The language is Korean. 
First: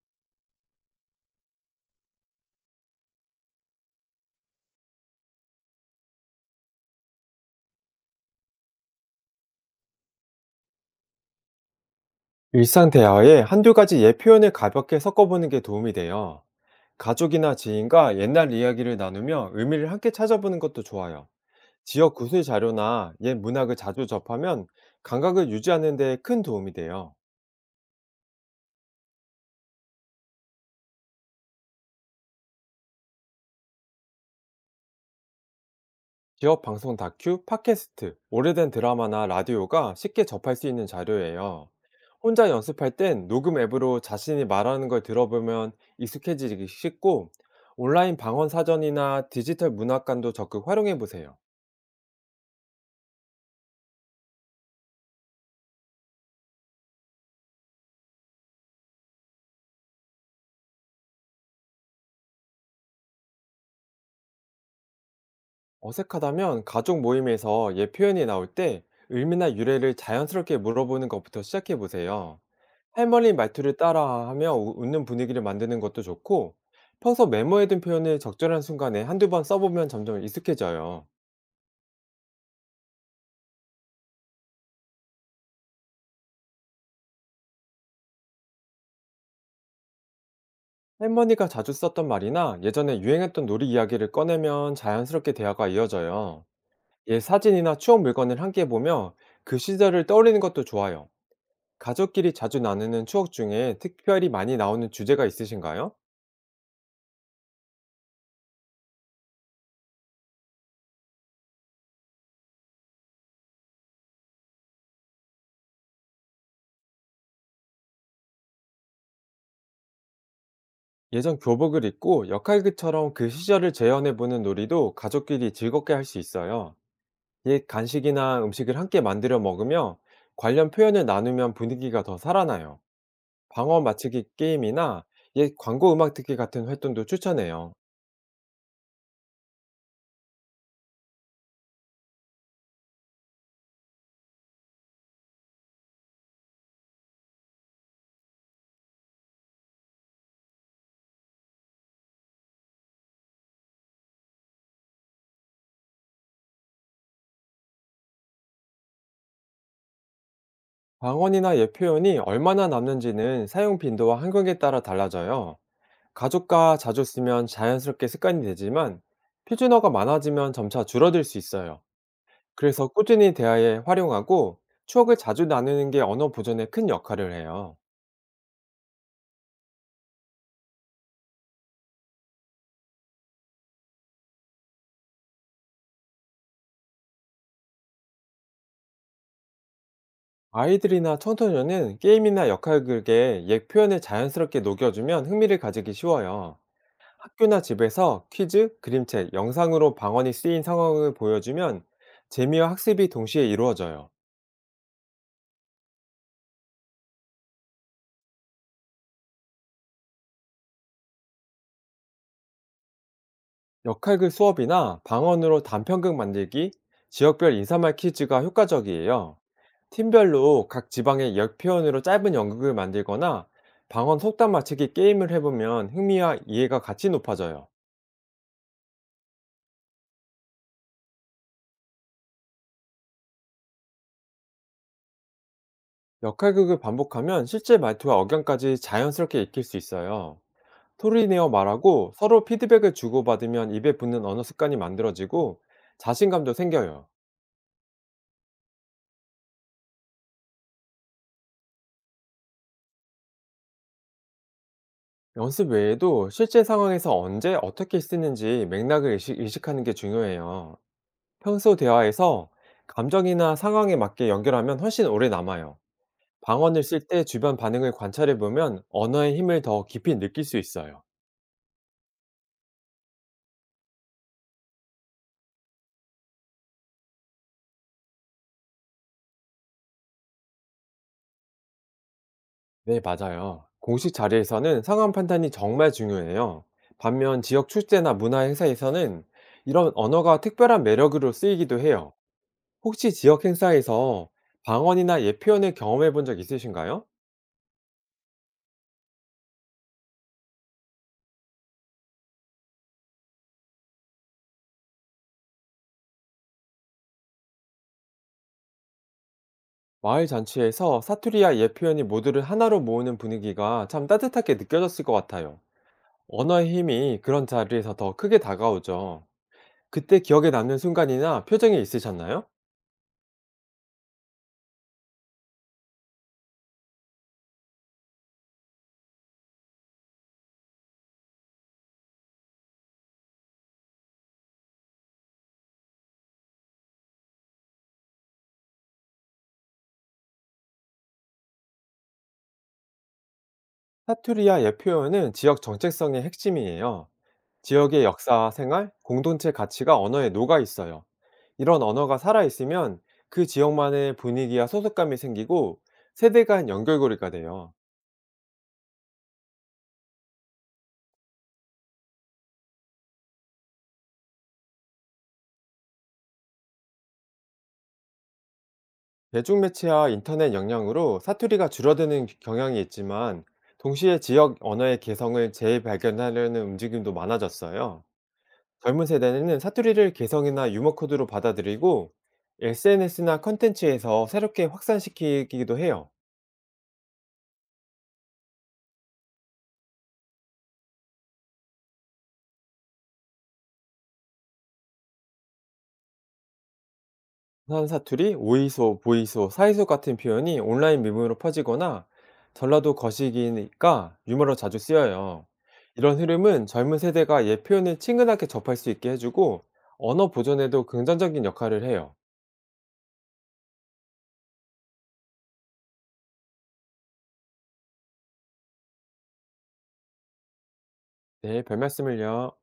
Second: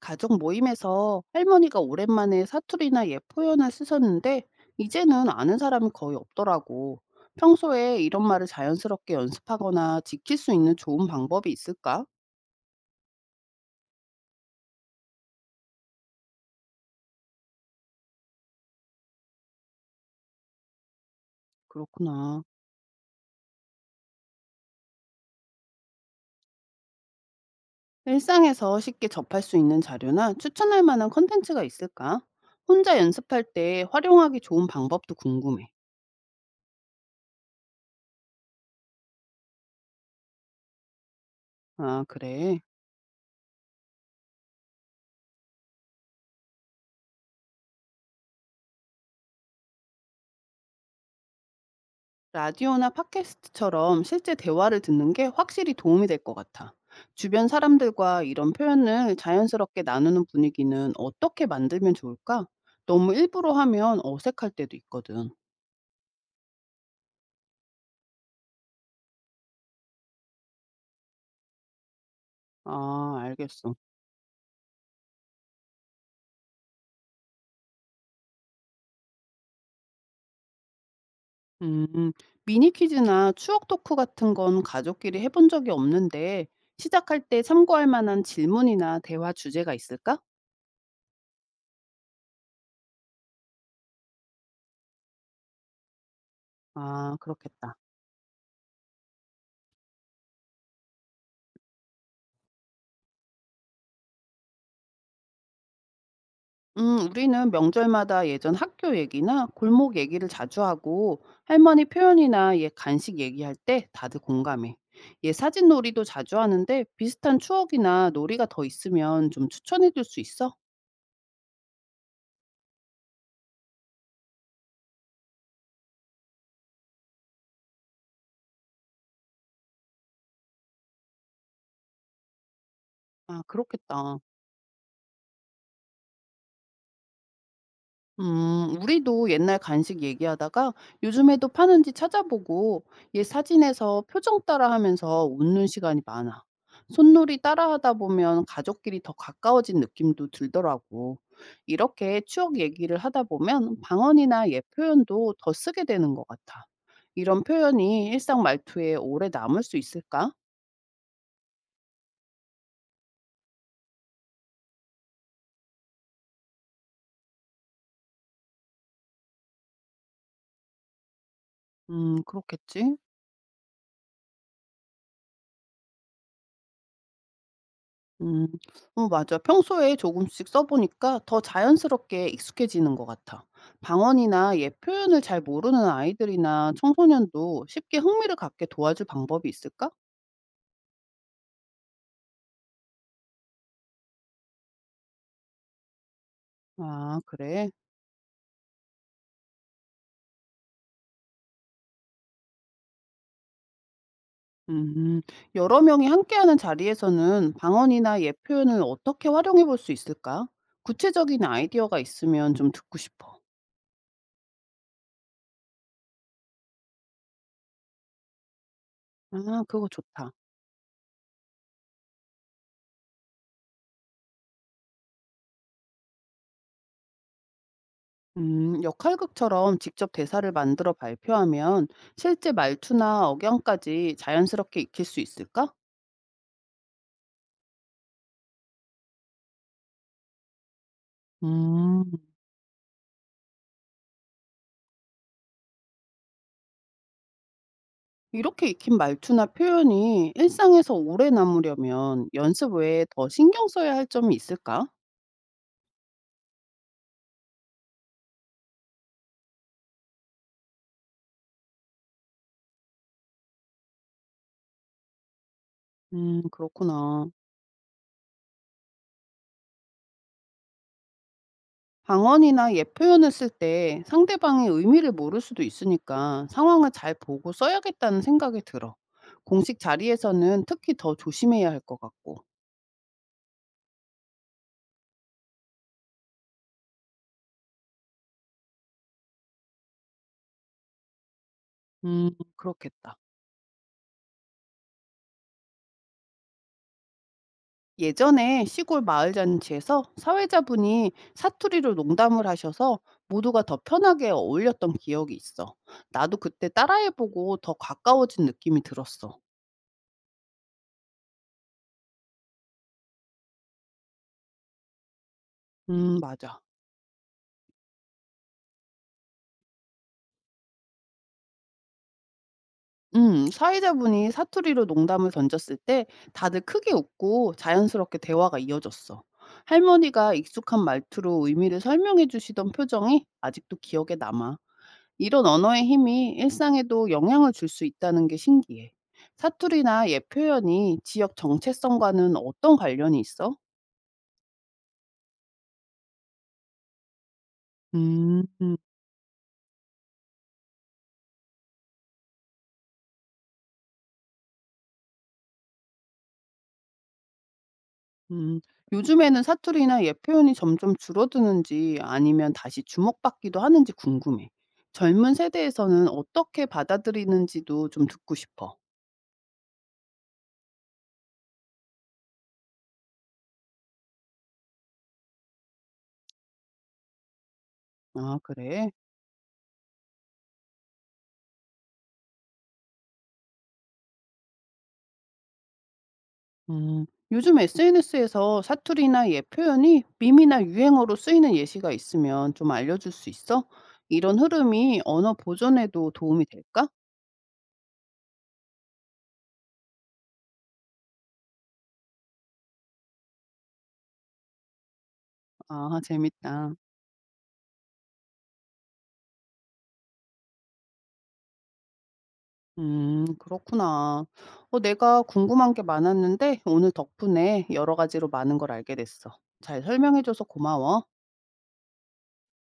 가족 모임에서 할머니가 오랜만에 사투리나 옛 표현을 쓰셨는데 이제는 아는 사람이 거의 없더라고. 평소에 이런 말을 자연스럽게 연습하거나 지킬 수 있는 좋은 방법이 있을까? 일상 대화에 한두 가지 옛 표현을 가볍게 섞어보는 게 도움이 돼요. 가족이나 지인과 옛날 이야기를 나누며 의미를 함께 찾아보는 것도 좋아요. 지역 그렇구나. 구술 자료나 옛 문학을 자주 접하면 감각을 유지하는 데 큰 도움이 돼요. 일상에서 쉽게 접할 수 있는 자료나 추천할 만한 컨텐츠가 있을까? 혼자 연습할 때 활용하기 좋은 방법도 궁금해. 지역 방송 다큐, 팟캐스트, 오래된 드라마나 라디오가 쉽게 접할 수 있는 자료예요. 아, 혼자 그래. 연습할 땐 녹음 앱으로 자신이 말하는 걸 들어보면 익숙해지기 쉽고, 온라인 방언 사전이나 디지털 문학관도 적극 활용해 보세요. 라디오나 팟캐스트처럼 실제 대화를 듣는 게 확실히 도움이 될 것 같아. 주변 사람들과 이런 표현을 자연스럽게 나누는 분위기는 어떻게 만들면 좋을까? 너무 일부러 하면 어색할 때도 있거든. 어색하다면 가족 모임에서 옛 표현이 나올 때 의미나 유래를 자연스럽게 물어보는 것부터 시작해 보세요. 아, 할머니 알겠어. 말투를 따라하며 웃는 분위기를 만드는 것도 좋고, 평소 메모해둔 표현을 적절한 순간에 한두 번 써보면 점점 익숙해져요. 음, 미니 퀴즈나 추억 토크 같은 건 가족끼리 해본 적이 없는데 시작할 때 참고할 만한 질문이나 대화 주제가 있을까? 할머니가 자주 썼던 말이나 예전에 유행했던 놀이 이야기를 꺼내면 자연스럽게 대화가 이어져요. 아, 옛 그렇겠다. 사진이나 추억 물건을 함께 보며 그 시절을 떠올리는 것도 좋아요. 가족끼리 자주 나누는 추억 중에 특별히 많이 나오는 주제가 있으신가요? 우리는 명절마다 예전 학교 얘기나 골목 얘기를 자주 하고 할머니 표현이나 옛 간식 얘기할 때 다들 공감해. 옛 사진 놀이도 자주 하는데 비슷한 추억이나 놀이가 더 있으면 좀 추천해 줄 수 있어? 예전 교복을 입고 역할극처럼 그 시절을 재현해보는 놀이도 가족끼리 즐겁게 할 수 있어요. 옛 간식이나 음식을 함께 만들어 먹으며 관련 표현을 나누면 분위기가 더 살아나요. 아, 방언 그렇겠다. 맞추기 게임이나 옛 광고 음악 듣기 같은 활동도 추천해요. 우리도 옛날 간식 얘기하다가 요즘에도 파는지 찾아보고 얘 사진에서 표정 따라하면서 웃는 시간이 많아. 손놀이 따라하다 보면 가족끼리 더 가까워진 느낌도 들더라고. 이렇게 추억 얘기를 하다 보면 방언이나 옛 표현도 더 쓰게 되는 것 같아. 이런 표현이 일상 말투에 오래 남을 수 있을까? 방언이나 옛 표현이 얼마나 남는지는 사용 빈도와 환경에 따라 달라져요. 가족과 자주 쓰면 자연스럽게 습관이 되지만, 표준어가 많아지면 점차 줄어들 수 있어요. 그래서 그렇겠지. 꾸준히 대화에 활용하고 추억을 자주 나누는 게 언어 보존에 큰 역할을 해요. 음. 어 맞아. 평소에 조금씩 써 보니까 더 자연스럽게 익숙해지는 것 같아. 방언이나 예 표현을 잘 모르는 아이들이나 청소년도 쉽게 흥미를 갖게 도와줄 방법이 있을까? 아이들이나 청소년은 게임이나 역할극에 옛 표현을 자연스럽게 녹여주면 흥미를 가지기 쉬워요. 아 학교나 그래? 집에서 퀴즈, 그림책, 영상으로 방언이 쓰인 상황을 보여주면 재미와 학습이 동시에 이루어져요. 음. 여러 명이 함께하는 자리에서는 방언이나 예 표현을 어떻게 활용해 볼 수 있을까? 구체적인 아이디어가 있으면 좀 듣고 싶어. 역할극 수업이나 방언으로 단편극 만들기, 지역별 인사말 퀴즈가 효과적이에요. 아 그거 좋다. 팀별로 각 지방의 역 표현으로 짧은 연극을 만들거나 방언 속담 맞추기 게임을 해보면 흥미와 이해가 같이 높아져요. 역할극처럼 직접 대사를 만들어 발표하면 실제 말투나 억양까지 자연스럽게 익힐 수 있을까? 역할극을 반복하면 실제 말투와 억양까지 자연스럽게 익힐 수 있어요. 소리 내어 음, 말하고 서로 피드백을 주고받으면 입에 붙는 언어 습관이 만들어지고 자신감도 생겨요. 이렇게 익힌 말투나 표현이 일상에서 오래 남으려면 연습 외에 더 신경 써야 할 점이 있을까? 연습 외에도 실제 상황에서 언제 어떻게 쓰는지 맥락을 의식하는 게 중요해요. 평소 대화에서 감정이나 상황에 맞게 연결하면 훨씬 오래 남아요. 방언을 쓸 때 그렇구나. 주변 반응을 관찰해 보면 언어의 힘을 더 깊이 느낄 수 있어요. 방언이나 옛 표현을 쓸 때 상대방의 의미를 모를 수도 있으니까 상황을 잘 보고 써야겠다는 생각이 들어. 공식 자리에서는 특히 더 조심해야 할 것 같고. 네, 맞아요. 공식 자리에서는 상황 판단이 정말 중요해요. 반면 지역 축제나 문화 행사에서는 이런 언어가 특별한 매력으로 쓰이기도 해요. 음, 혹시 그렇겠다. 지역 행사에서 방언이나 예표현을 경험해 본 적 있으신가요? 예전에 시골 마을 잔치에서 사회자분이 사투리로 농담을 하셔서 모두가 더 편하게 어울렸던 기억이 있어. 나도 그때 따라해보고 더 가까워진 느낌이 들었어. 마을 잔치에서 사투리와 예표현이 모두를 하나로 모으는 분위기가 참 따뜻하게 느껴졌을 것 같아요. 맞아. 언어의 힘이 그런 자리에서 더 크게 다가오죠. 그때 기억에 남는 순간이나 표정이 있으셨나요? 사회자분이 사투리로 농담을 던졌을 때 다들 크게 웃고 자연스럽게 대화가 이어졌어. 할머니가 익숙한 말투로 의미를 설명해 주시던 표정이 아직도 기억에 남아. 이런 언어의 힘이 일상에도 영향을 줄 수 있다는 게 신기해. 사투리나 옛 표현이 지역 정체성과는 어떤 관련이 있어? 사투리와 표현은 지역 정체성의 핵심이에요. 지역의 음, 역사와 음, 생활, 공동체 가치가 언어에 녹아 있어요. 이런 언어가 살아있으면 그 지역만의 분위기와 소속감이 생기고 세대 간 연결고리가 돼요. 음. 요즘에는 사투리나 옛 표현이 점점 줄어드는지 아니면 다시 주목받기도 하는지 궁금해. 젊은 세대에서는 어떻게 받아들이는지도 좀 듣고 싶어. 대중매체와 인터넷 영향으로 사투리가 줄어드는 경향이 있지만, 동시에 지역 언어의 개성을 재발견하려는 움직임도 많아졌어요. 아, 그래. 젊은 세대는 사투리를 개성이나 유머 코드로 받아들이고 SNS나 컨텐츠에서 새롭게 확산시키기도 해요. 음, 요즘 SNS에서 사투리나 예 표현이 밈이나 유행어로 쓰이는 예시가 있으면 좀 알려줄 수 있어? 이런 흐름이 언어 보존에도 도움이 될까? 부산 사투리, 오이소, 보이소, 사이소 같은 표현이 온라인 밈으로 퍼지거나 전라도 거시기니까 유머로 자주 쓰여요. 아, 이런 흐름은 재밌다. 젊은 세대가 옛 표현을 친근하게 접할 수 있게 해주고 언어 보존에도 긍정적인 역할을 해요. 그렇구나. 내가 궁금한 게 많았는데 오늘 덕분에 여러 가지로 많은 걸 알게 됐어. 잘 설명해줘서 고마워. 네, 별 말씀을요.